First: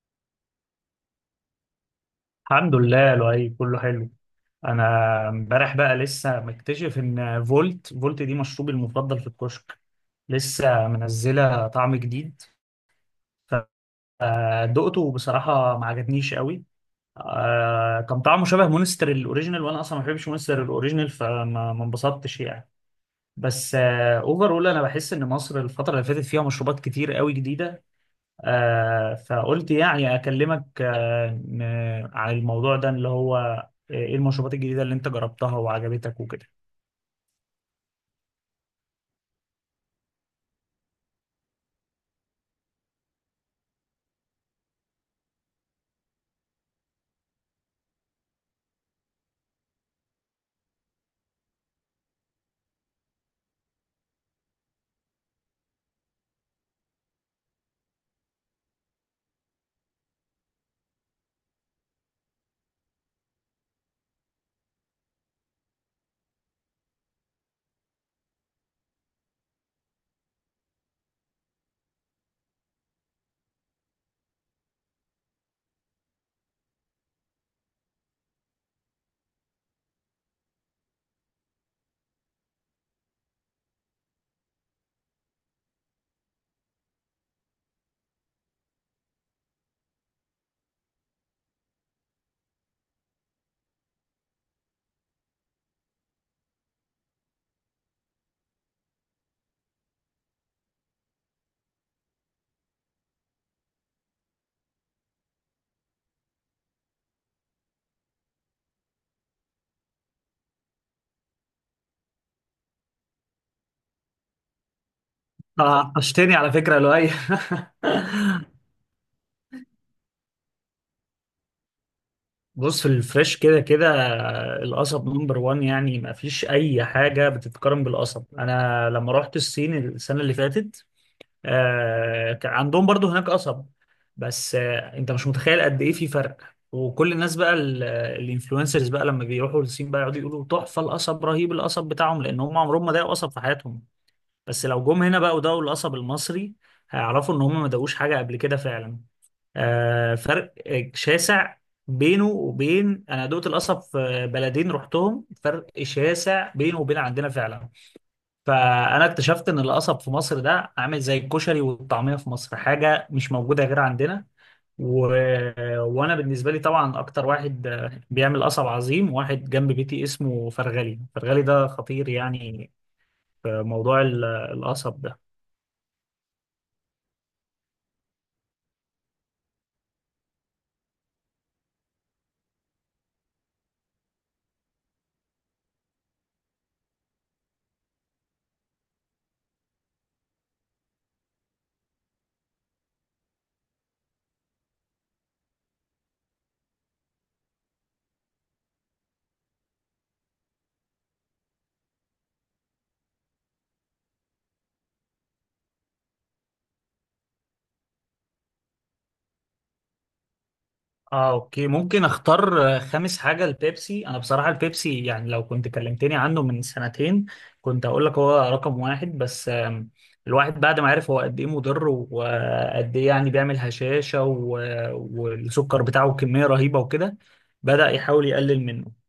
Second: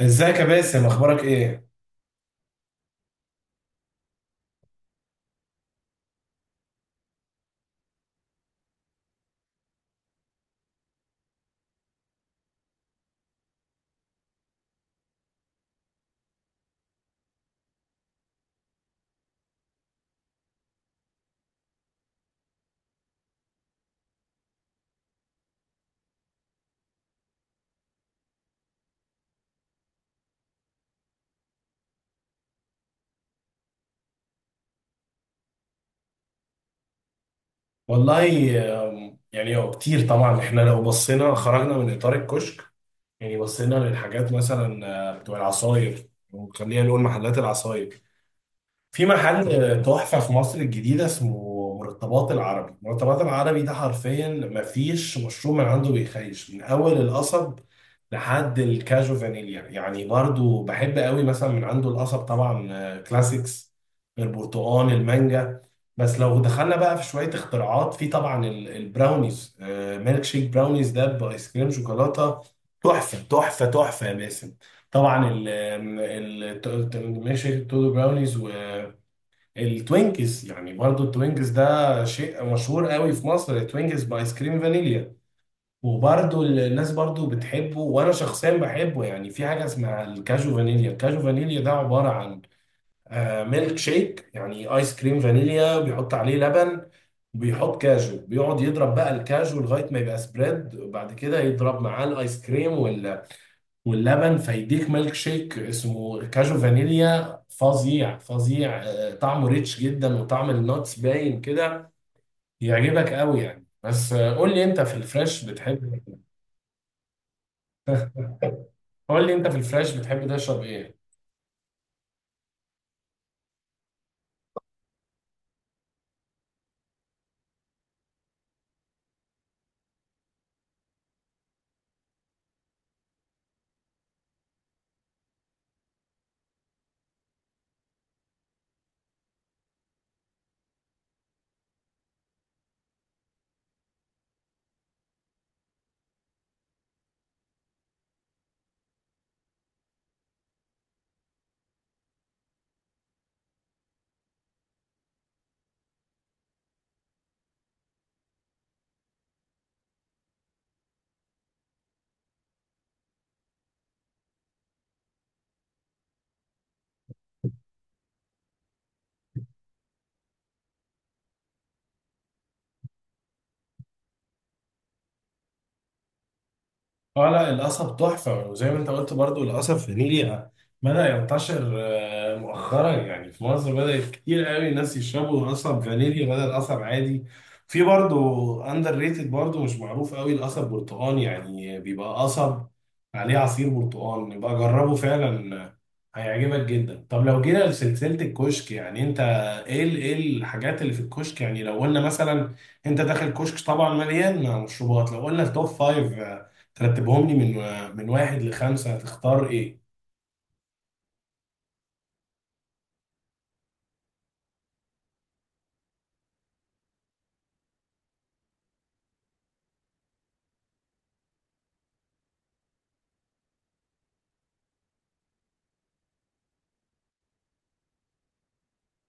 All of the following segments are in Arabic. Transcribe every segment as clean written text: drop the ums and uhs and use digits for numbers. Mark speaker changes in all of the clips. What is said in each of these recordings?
Speaker 1: ازيك يا باسم، اخبارك ايه؟
Speaker 2: الحمد لله لؤي، كله حلو. انا امبارح بقى لسه مكتشف ان فولت دي مشروبي المفضل في الكشك. لسه منزله طعم جديد فدقته، وبصراحه ما عجبنيش قوي. كان طعمه شبه مونستر الاوريجينال، وانا اصلا ما بحبش مونستر الاوريجينال، فما ما انبسطتش يعني. بس اوفرول انا بحس ان مصر الفتره اللي فاتت فيها مشروبات كتير قوي جديده. فقلت يعني أكلمك، عن الموضوع ده اللي هو إيه المشروبات الجديدة اللي أنت جربتها وعجبتك وكده.
Speaker 1: والله، يعني هو كتير. طبعا احنا لو بصينا خرجنا من اطار الكشك. يعني بصينا للحاجات مثلا بتوع العصاير، وخلينا نقول محلات العصاير. في محل تحفة في مصر الجديدة اسمه مرتبات العربي. مرتبات العربي ده حرفيا مفيش مشروب من عنده بيخيش، من أول القصب لحد الكاجو فانيليا. يعني برضو بحب قوي مثلا من عنده القصب، طبعا كلاسيكس البرتقال المانجا. بس لو دخلنا بقى في شوية اختراعات، في طبعا البراونيز. ميلك شيك براونيز ده بآيس كريم شوكولاتة، تحفة تحفة تحفة يا باسم. طبعا ميلك شيك تودو براونيز. التوينكس، يعني برضو التوينكس ده شيء مشهور قوي في مصر، التوينكس بايس كريم فانيليا. وبرضو الناس برضو بتحبه، وانا شخصيا بحبه. يعني في حاجة اسمها الكاجو فانيليا. الكاجو فانيليا ده عبارة عن ميلك شيك، يعني ايس كريم فانيليا بيحط عليه لبن، بيحط كاجو، بيقعد يضرب بقى الكاجو لغاية ما يبقى سبريد، وبعد كده يضرب معاه الايس كريم واللبن، فيديك ميلك شيك اسمه كاجو فانيليا. فظيع فظيع، طعمه ريتش جدا وطعم النوتس باين كده، يعجبك قوي يعني. بس قول لي، انت في الفريش بتحب إيه؟
Speaker 2: طشتني على فكرة يا لؤي.
Speaker 1: قول لي، انت في الفريش بتحب تشرب ايه؟
Speaker 2: بص، في الفريش كده كده، القصب نمبر 1. يعني ما فيش أي حاجة بتتقارن بالقصب. أنا لما رحت الصين السنة اللي فاتت، كان عندهم برضو هناك قصب. بس انت مش متخيل قد ايه في فرق. وكل الناس بقى الانفلونسرز بقى لما بيروحوا للصين بقى يقعدوا يقولوا تحفة القصب، رهيب القصب بتاعهم، لان هم عمرهم ما داقوا قصب في حياتهم. بس لو جم هنا بقى وداقوا القصب المصري، هيعرفوا ان هم ما داقوش حاجة قبل كده فعلا. فرق شاسع بينه وبين انا دقت القصب في بلدين رحتهم، فرق شاسع بينه وبين عندنا فعلا. فانا اكتشفت ان القصب في مصر ده عامل زي الكشري والطعميه في مصر، حاجه مش موجوده غير عندنا. و... وانا بالنسبه لي طبعا اكتر واحد بيعمل قصب عظيم واحد جنب بيتي اسمه فرغلي. فرغلي ده خطير يعني في موضوع القصب ده.
Speaker 1: اه، لا، القصب تحفة. وزي ما انت قلت برضو، القصب في نيلي بدأ ينتشر مؤخرا. يعني في مصر بدأت كتير قوي الناس يشربوا قصب فانيلي بدل قصب عادي. في برضو اندر ريتد، برضو مش معروف قوي، القصب برتقال. يعني بيبقى قصب عليه عصير برتقال. يبقى جربه فعلا هيعجبك جدا. طب لو جينا لسلسلة الكشك، يعني انت ايه ايه الحاجات اللي في الكشك؟ يعني لو قلنا مثلا انت داخل كشك طبعا مليان مشروبات، لو قلنا التوب فايف، ترتبهم لي من واحد لخمسة، هتختار ايه؟
Speaker 2: اه، اوكي، ممكن اختار خامس حاجة البيبسي. انا بصراحة البيبسي يعني لو كنت كلمتني عنه من سنتين، كنت اقول لك هو رقم واحد. بس الواحد بعد ما عرف هو قد ايه مضر وقد ايه يعني بيعمل هشاشة، والسكر بتاعه كمية رهيبة وكده، بدأ يحاول يقلل منه.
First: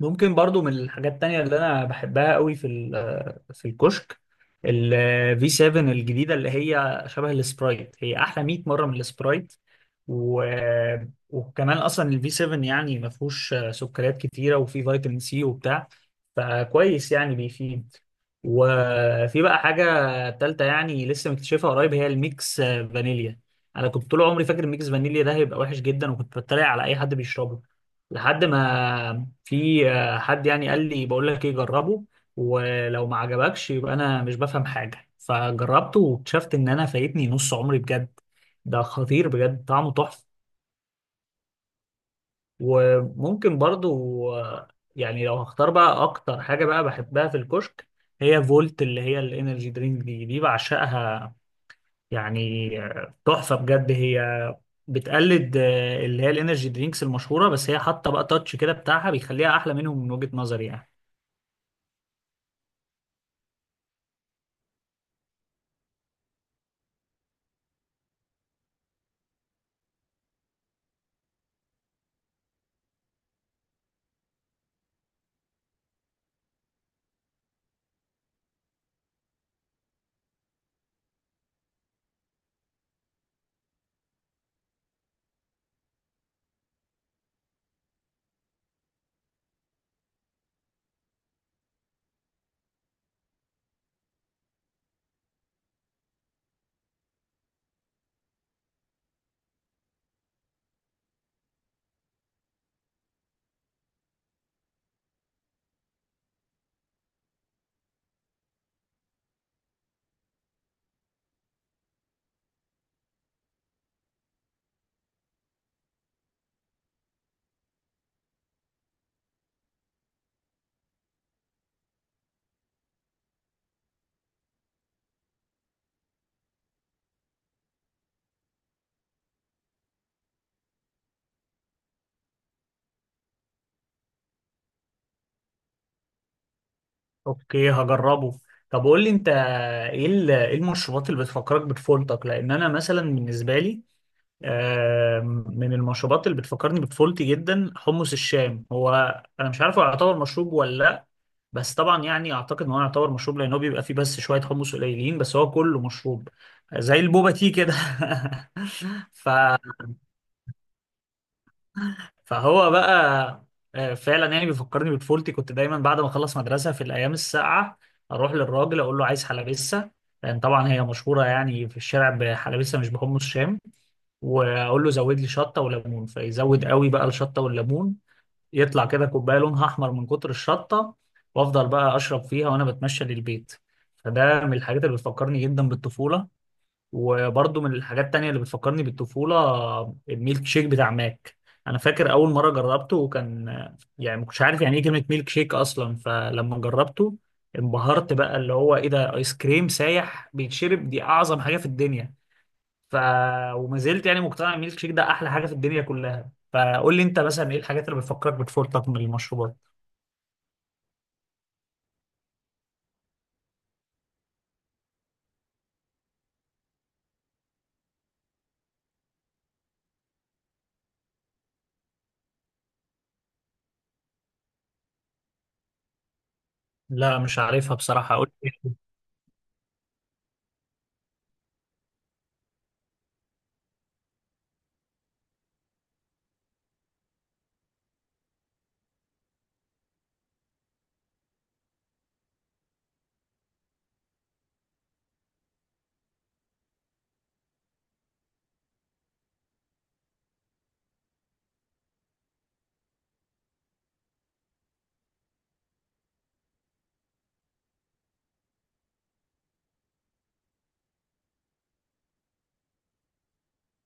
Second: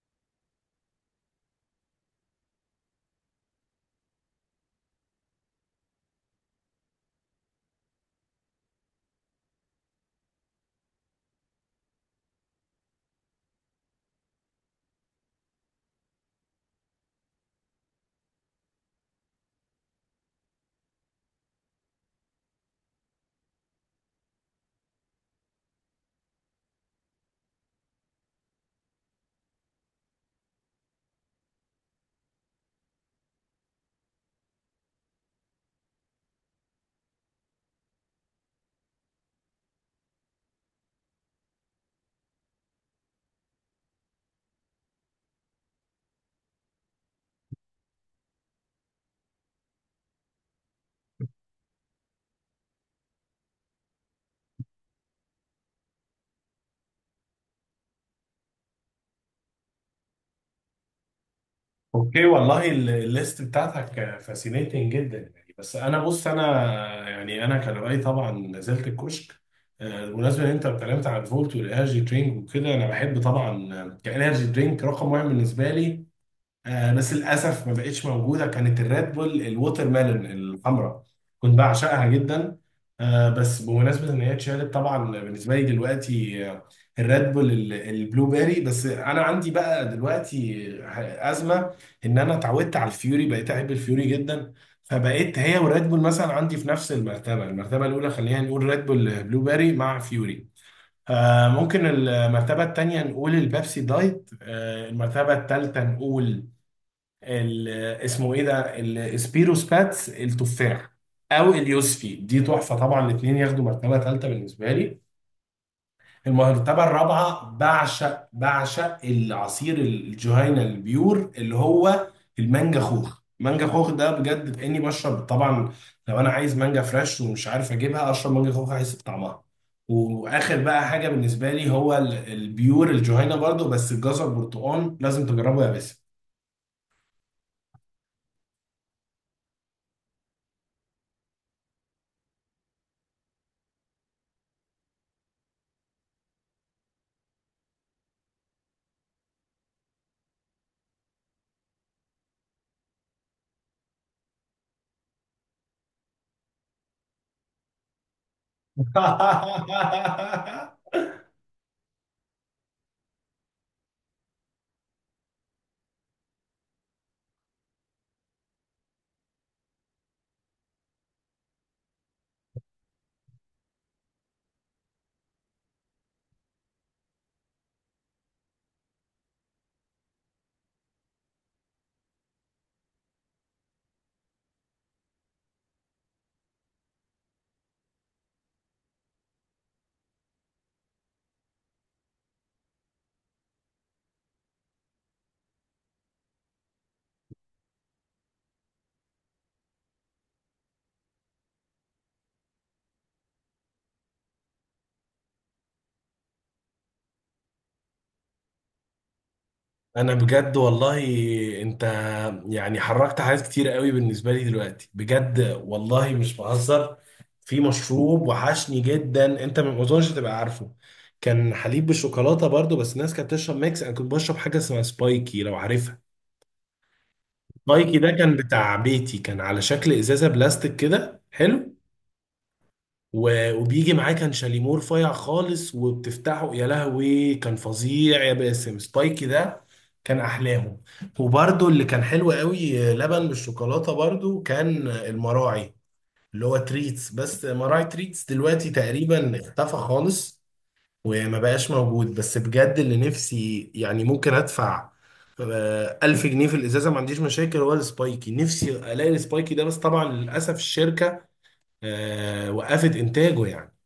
Speaker 2: ممكن برضو من الحاجات التانية اللي أنا بحبها قوي في الكشك، ال V7 الجديدة، اللي هي شبه السبرايت. هي أحلى 100 مرة من السبرايت. و... وكمان أصلا ال V7 يعني ما فيهوش سكريات كتيرة وفيه فيتامين سي وبتاع، فكويس يعني بيفيد. وفي بقى حاجة تالتة يعني لسه مكتشفها قريب، هي الميكس فانيليا. أنا كنت طول عمري فاكر الميكس فانيليا ده هيبقى وحش جدا، وكنت بتريق على أي حد بيشربه، لحد ما في حد يعني قال لي بقول لك ايه، جربه ولو ما عجبكش يبقى انا مش بفهم حاجه. فجربته واكتشفت ان انا فايتني نص عمري بجد. ده خطير بجد، طعمه تحفه. وممكن برضو، يعني لو هختار بقى اكتر حاجه بقى بحبها في الكشك، هي فولت، اللي هي الانرجي درينك. دي بعشقها، يعني تحفه بجد. هي بتقلد، اللي هي الانرجي درينكس المشهوره، بس هي حاطه بقى تاتش كده بتاعها بيخليها احلى منهم من وجهه نظري يعني.
Speaker 1: اوكي، والله الليست بتاعتك فاسينيتنج جدا يعني. بس انا، بص، انا يعني انا كان رايي طبعا نزلت الكشك بالمناسبه ان انت اتكلمت عن الفولت والانرجي درينك وكده. انا بحب طبعا كانرجي درينك رقم واحد بالنسبه لي، آه، بس للاسف ما بقتش موجوده، كانت الريد بول الووتر ميلون الحمراء، كنت بعشقها جدا. آه، بس بمناسبه ان هي اتشالت، طبعا بالنسبه لي دلوقتي الريد بول البلو بيري. بس انا عندي بقى دلوقتي ازمه، ان انا اتعودت على الفيوري، بقيت احب الفيوري جدا. فبقيت هي والريد بول مثلا عندي في نفس المرتبه الاولى خلينا نقول ريد بول بلو بيري مع فيوري. آه، ممكن المرتبه الثانيه نقول البيبسي دايت. آه، المرتبه الثالثه نقول ال- اسمه ايه ده، السبيروس باتس التفاح او اليوسفي، دي تحفه طبعا، الاثنين ياخدوا مرتبه ثالثه بالنسبه لي. المرتبه الرابعه، بعشق العصير الجهينه البيور، اللي هو المانجا خوخ. مانجا خوخ ده بجد كاني بشرب طبعا، لو انا عايز مانجا فريش ومش عارف اجيبها، اشرب مانجا خوخ احس بطعمها. واخر بقى حاجه بالنسبه لي، هو البيور الجهينه برضو بس الجزر برتقال، لازم تجربه يا باسم.
Speaker 2: اوكي، هجربه. طب قول لي انت، إيه المشروبات اللي بتفكرك بطفولتك؟ لان انا مثلا بالنسبه لي، من المشروبات اللي بتفكرني بطفولتي جدا حمص الشام. هو انا مش عارف هو يعتبر مشروب ولا لا، بس طبعا يعني اعتقد ان هو يعتبر مشروب، لان هو بيبقى فيه بس شويه حمص قليلين بس هو كله مشروب، زي البوبا تي كده. ف فهو بقى فعلا يعني بيفكرني بطفولتي. كنت دايما بعد ما اخلص مدرسه في الايام الساقعه اروح للراجل اقول له عايز حلبسه، لان طبعا هي مشهوره يعني في الشارع بحلبسه مش بحمص شام. واقول له زود لي شطه وليمون، فيزود قوي بقى الشطه والليمون، يطلع كده كوبايه لونها احمر من كتر الشطه، وافضل بقى اشرب فيها وانا بتمشى للبيت. فده من الحاجات اللي بتفكرني جدا بالطفوله. وبرضه من الحاجات التانية اللي بتفكرني بالطفولة، الميلك شيك بتاع ماك. أنا فاكر أول مرة جربته، كان يعني ما كنتش عارف يعني إيه كلمة ميلك شيك أصلا. فلما جربته، انبهرت بقى اللي هو إيه ده، آيس كريم سايح بيتشرب، دي أعظم حاجة في الدنيا. ف وما زلت يعني مقتنع إن الميلك شيك ده أحلى حاجة في الدنيا كلها. فقول لي أنت مثلا إيه الحاجات اللي بتفكرك بطفولتك من المشروبات؟
Speaker 1: انا بجد، والله انت يعني حركت حاجات كتير قوي بالنسبه لي دلوقتي، بجد والله مش بهزر. في مشروب وحشني جدا، انت ما اظنش تبقى عارفه، كان حليب بالشوكولاته برضو، بس الناس كانت بتشرب ميكس، انا كنت بشرب حاجه اسمها سبايكي، لو عارفها.
Speaker 2: لا مش عارفها
Speaker 1: سبايكي ده
Speaker 2: بصراحة، قول
Speaker 1: كان
Speaker 2: لي.
Speaker 1: بتاع بيتي، كان على شكل ازازه بلاستيك كده حلو، وبيجي معاه كان شاليمور فايع خالص، وبتفتحه، يا لهوي، كان فظيع يا باسم. سبايكي ده كان احلاهم. وبرده اللي كان حلو قوي لبن بالشوكولاته، برده كان المراعي اللي هو تريتس. بس مراعي تريتس دلوقتي تقريبا اختفى خالص وما بقاش موجود. بس بجد اللي نفسي، يعني ممكن ادفع 1000 جنيه في الإزازة، ما عنديش مشاكل، هو السبايكي، نفسي ألاقي السبايكي ده. بس طبعا للأسف الشركة وقفت إنتاجه يعني.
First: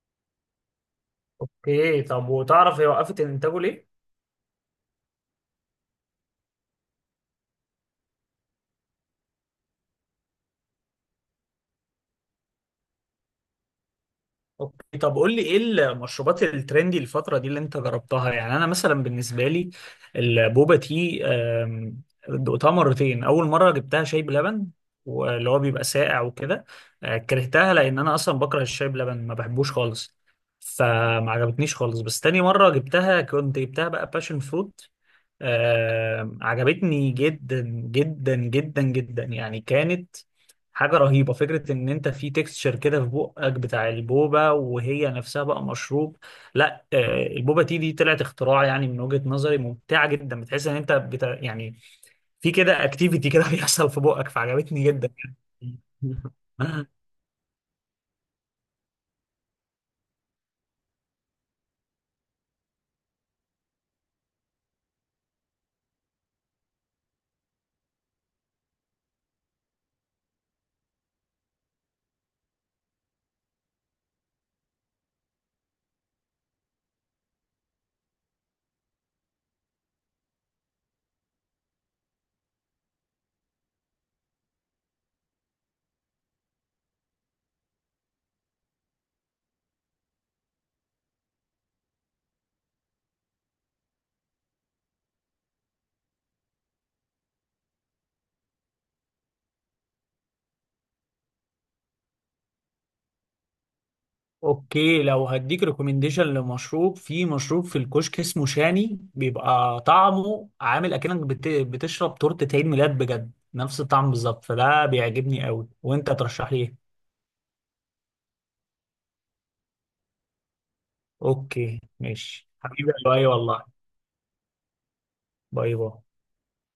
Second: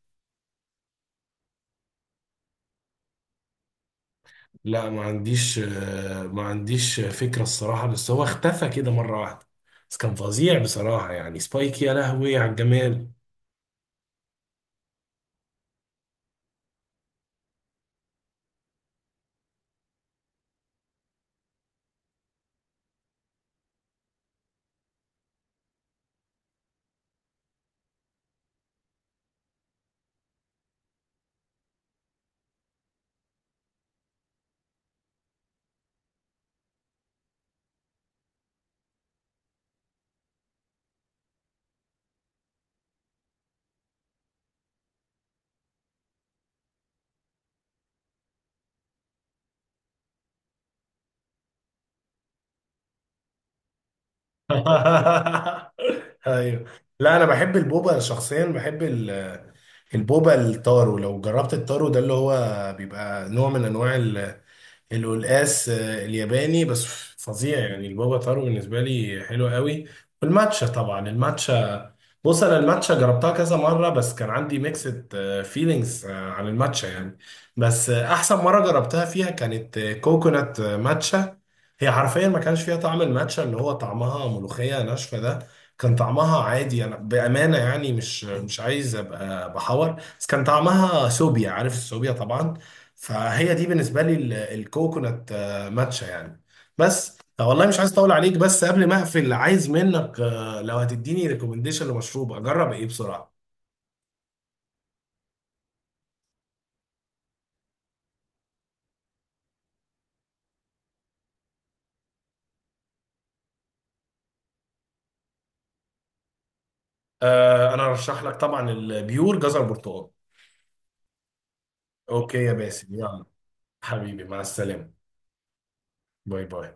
Speaker 2: أوكي، طب وتعرف هي وقفت إنتاجه ليه؟
Speaker 1: لا، ما عنديش فكرة الصراحة، بس هو اختفى كده مرة واحدة. بس كان فظيع بصراحة، يعني سبايك، يا لهوي على الجمال.
Speaker 2: اوكي، طب قول لي ايه المشروبات الترندي الفترة دي اللي انت جربتها؟ يعني انا مثلا بالنسبة لي البوبا تي، دقتها مرتين. اول مرة جبتها شاي بلبن، واللي هو بيبقى ساقع وكده، كرهتها لان انا اصلا بكره الشاي بلبن ما بحبوش خالص. فما عجبتنيش خالص. بس تاني مرة جبتها، كنت جبتها بقى باشن فروت، عجبتني جدا جدا جدا جدا. يعني كانت حاجة رهيبة، فكرة ان انت في تكستشر كده في بقك بتاع البوبة وهي نفسها بقى مشروب. لا البوبة تي دي طلعت اختراع يعني، من وجهة نظري ممتعة جدا. بتحس ان انت يعني في كده اكتيفيتي كده بيحصل في بقك، فعجبتني جدا يعني.
Speaker 1: ايوه. لا، انا بحب البوبا شخصيا، بحب البوبا التارو. لو جربت التارو ده، اللي هو بيبقى نوع من انواع القلقاس الياباني، بس فظيع يعني. البابا طارو بالنسبة لي حلو قوي. والماتشا، طبعا الماتشا، بص انا الماتشا جربتها كذا مرة، بس كان عندي ميكسد فيلينجز عن الماتشا يعني. بس احسن مرة جربتها فيها كانت كوكونات ماتشا. هي حرفيا ما كانش فيها طعم الماتشا اللي هو طعمها ملوخية ناشفة ده، كان طعمها عادي. انا بأمانة يعني مش عايز ابقى بحور، بس كان طعمها سوبيا، عارف السوبيا طبعا. فهي دي بالنسبه لي الكوكونات ماتشا يعني. بس طب والله مش عايز اطول عليك، بس قبل ما اقفل عايز منك لو هتديني ريكومنديشن لمشروب اجرب ايه بسرعه؟
Speaker 2: اوكي، لو هديك ريكومنديشن لمشروب، في مشروب في الكشك اسمه شاني، بيبقى طعمه عامل اكنك بتشرب تورتة عيد ميلاد بجد، نفس الطعم بالظبط. فده بيعجبني قوي. وانت ترشح لي ايه؟
Speaker 1: انا ارشح لك طبعا البيور جزر برتقال.
Speaker 2: اوكي،
Speaker 1: اوكي
Speaker 2: ماشي
Speaker 1: يا
Speaker 2: حبيبي،
Speaker 1: باسم، يلا
Speaker 2: باي، والله.
Speaker 1: حبيبي، مع السلامه.
Speaker 2: باي باي.
Speaker 1: باي باي.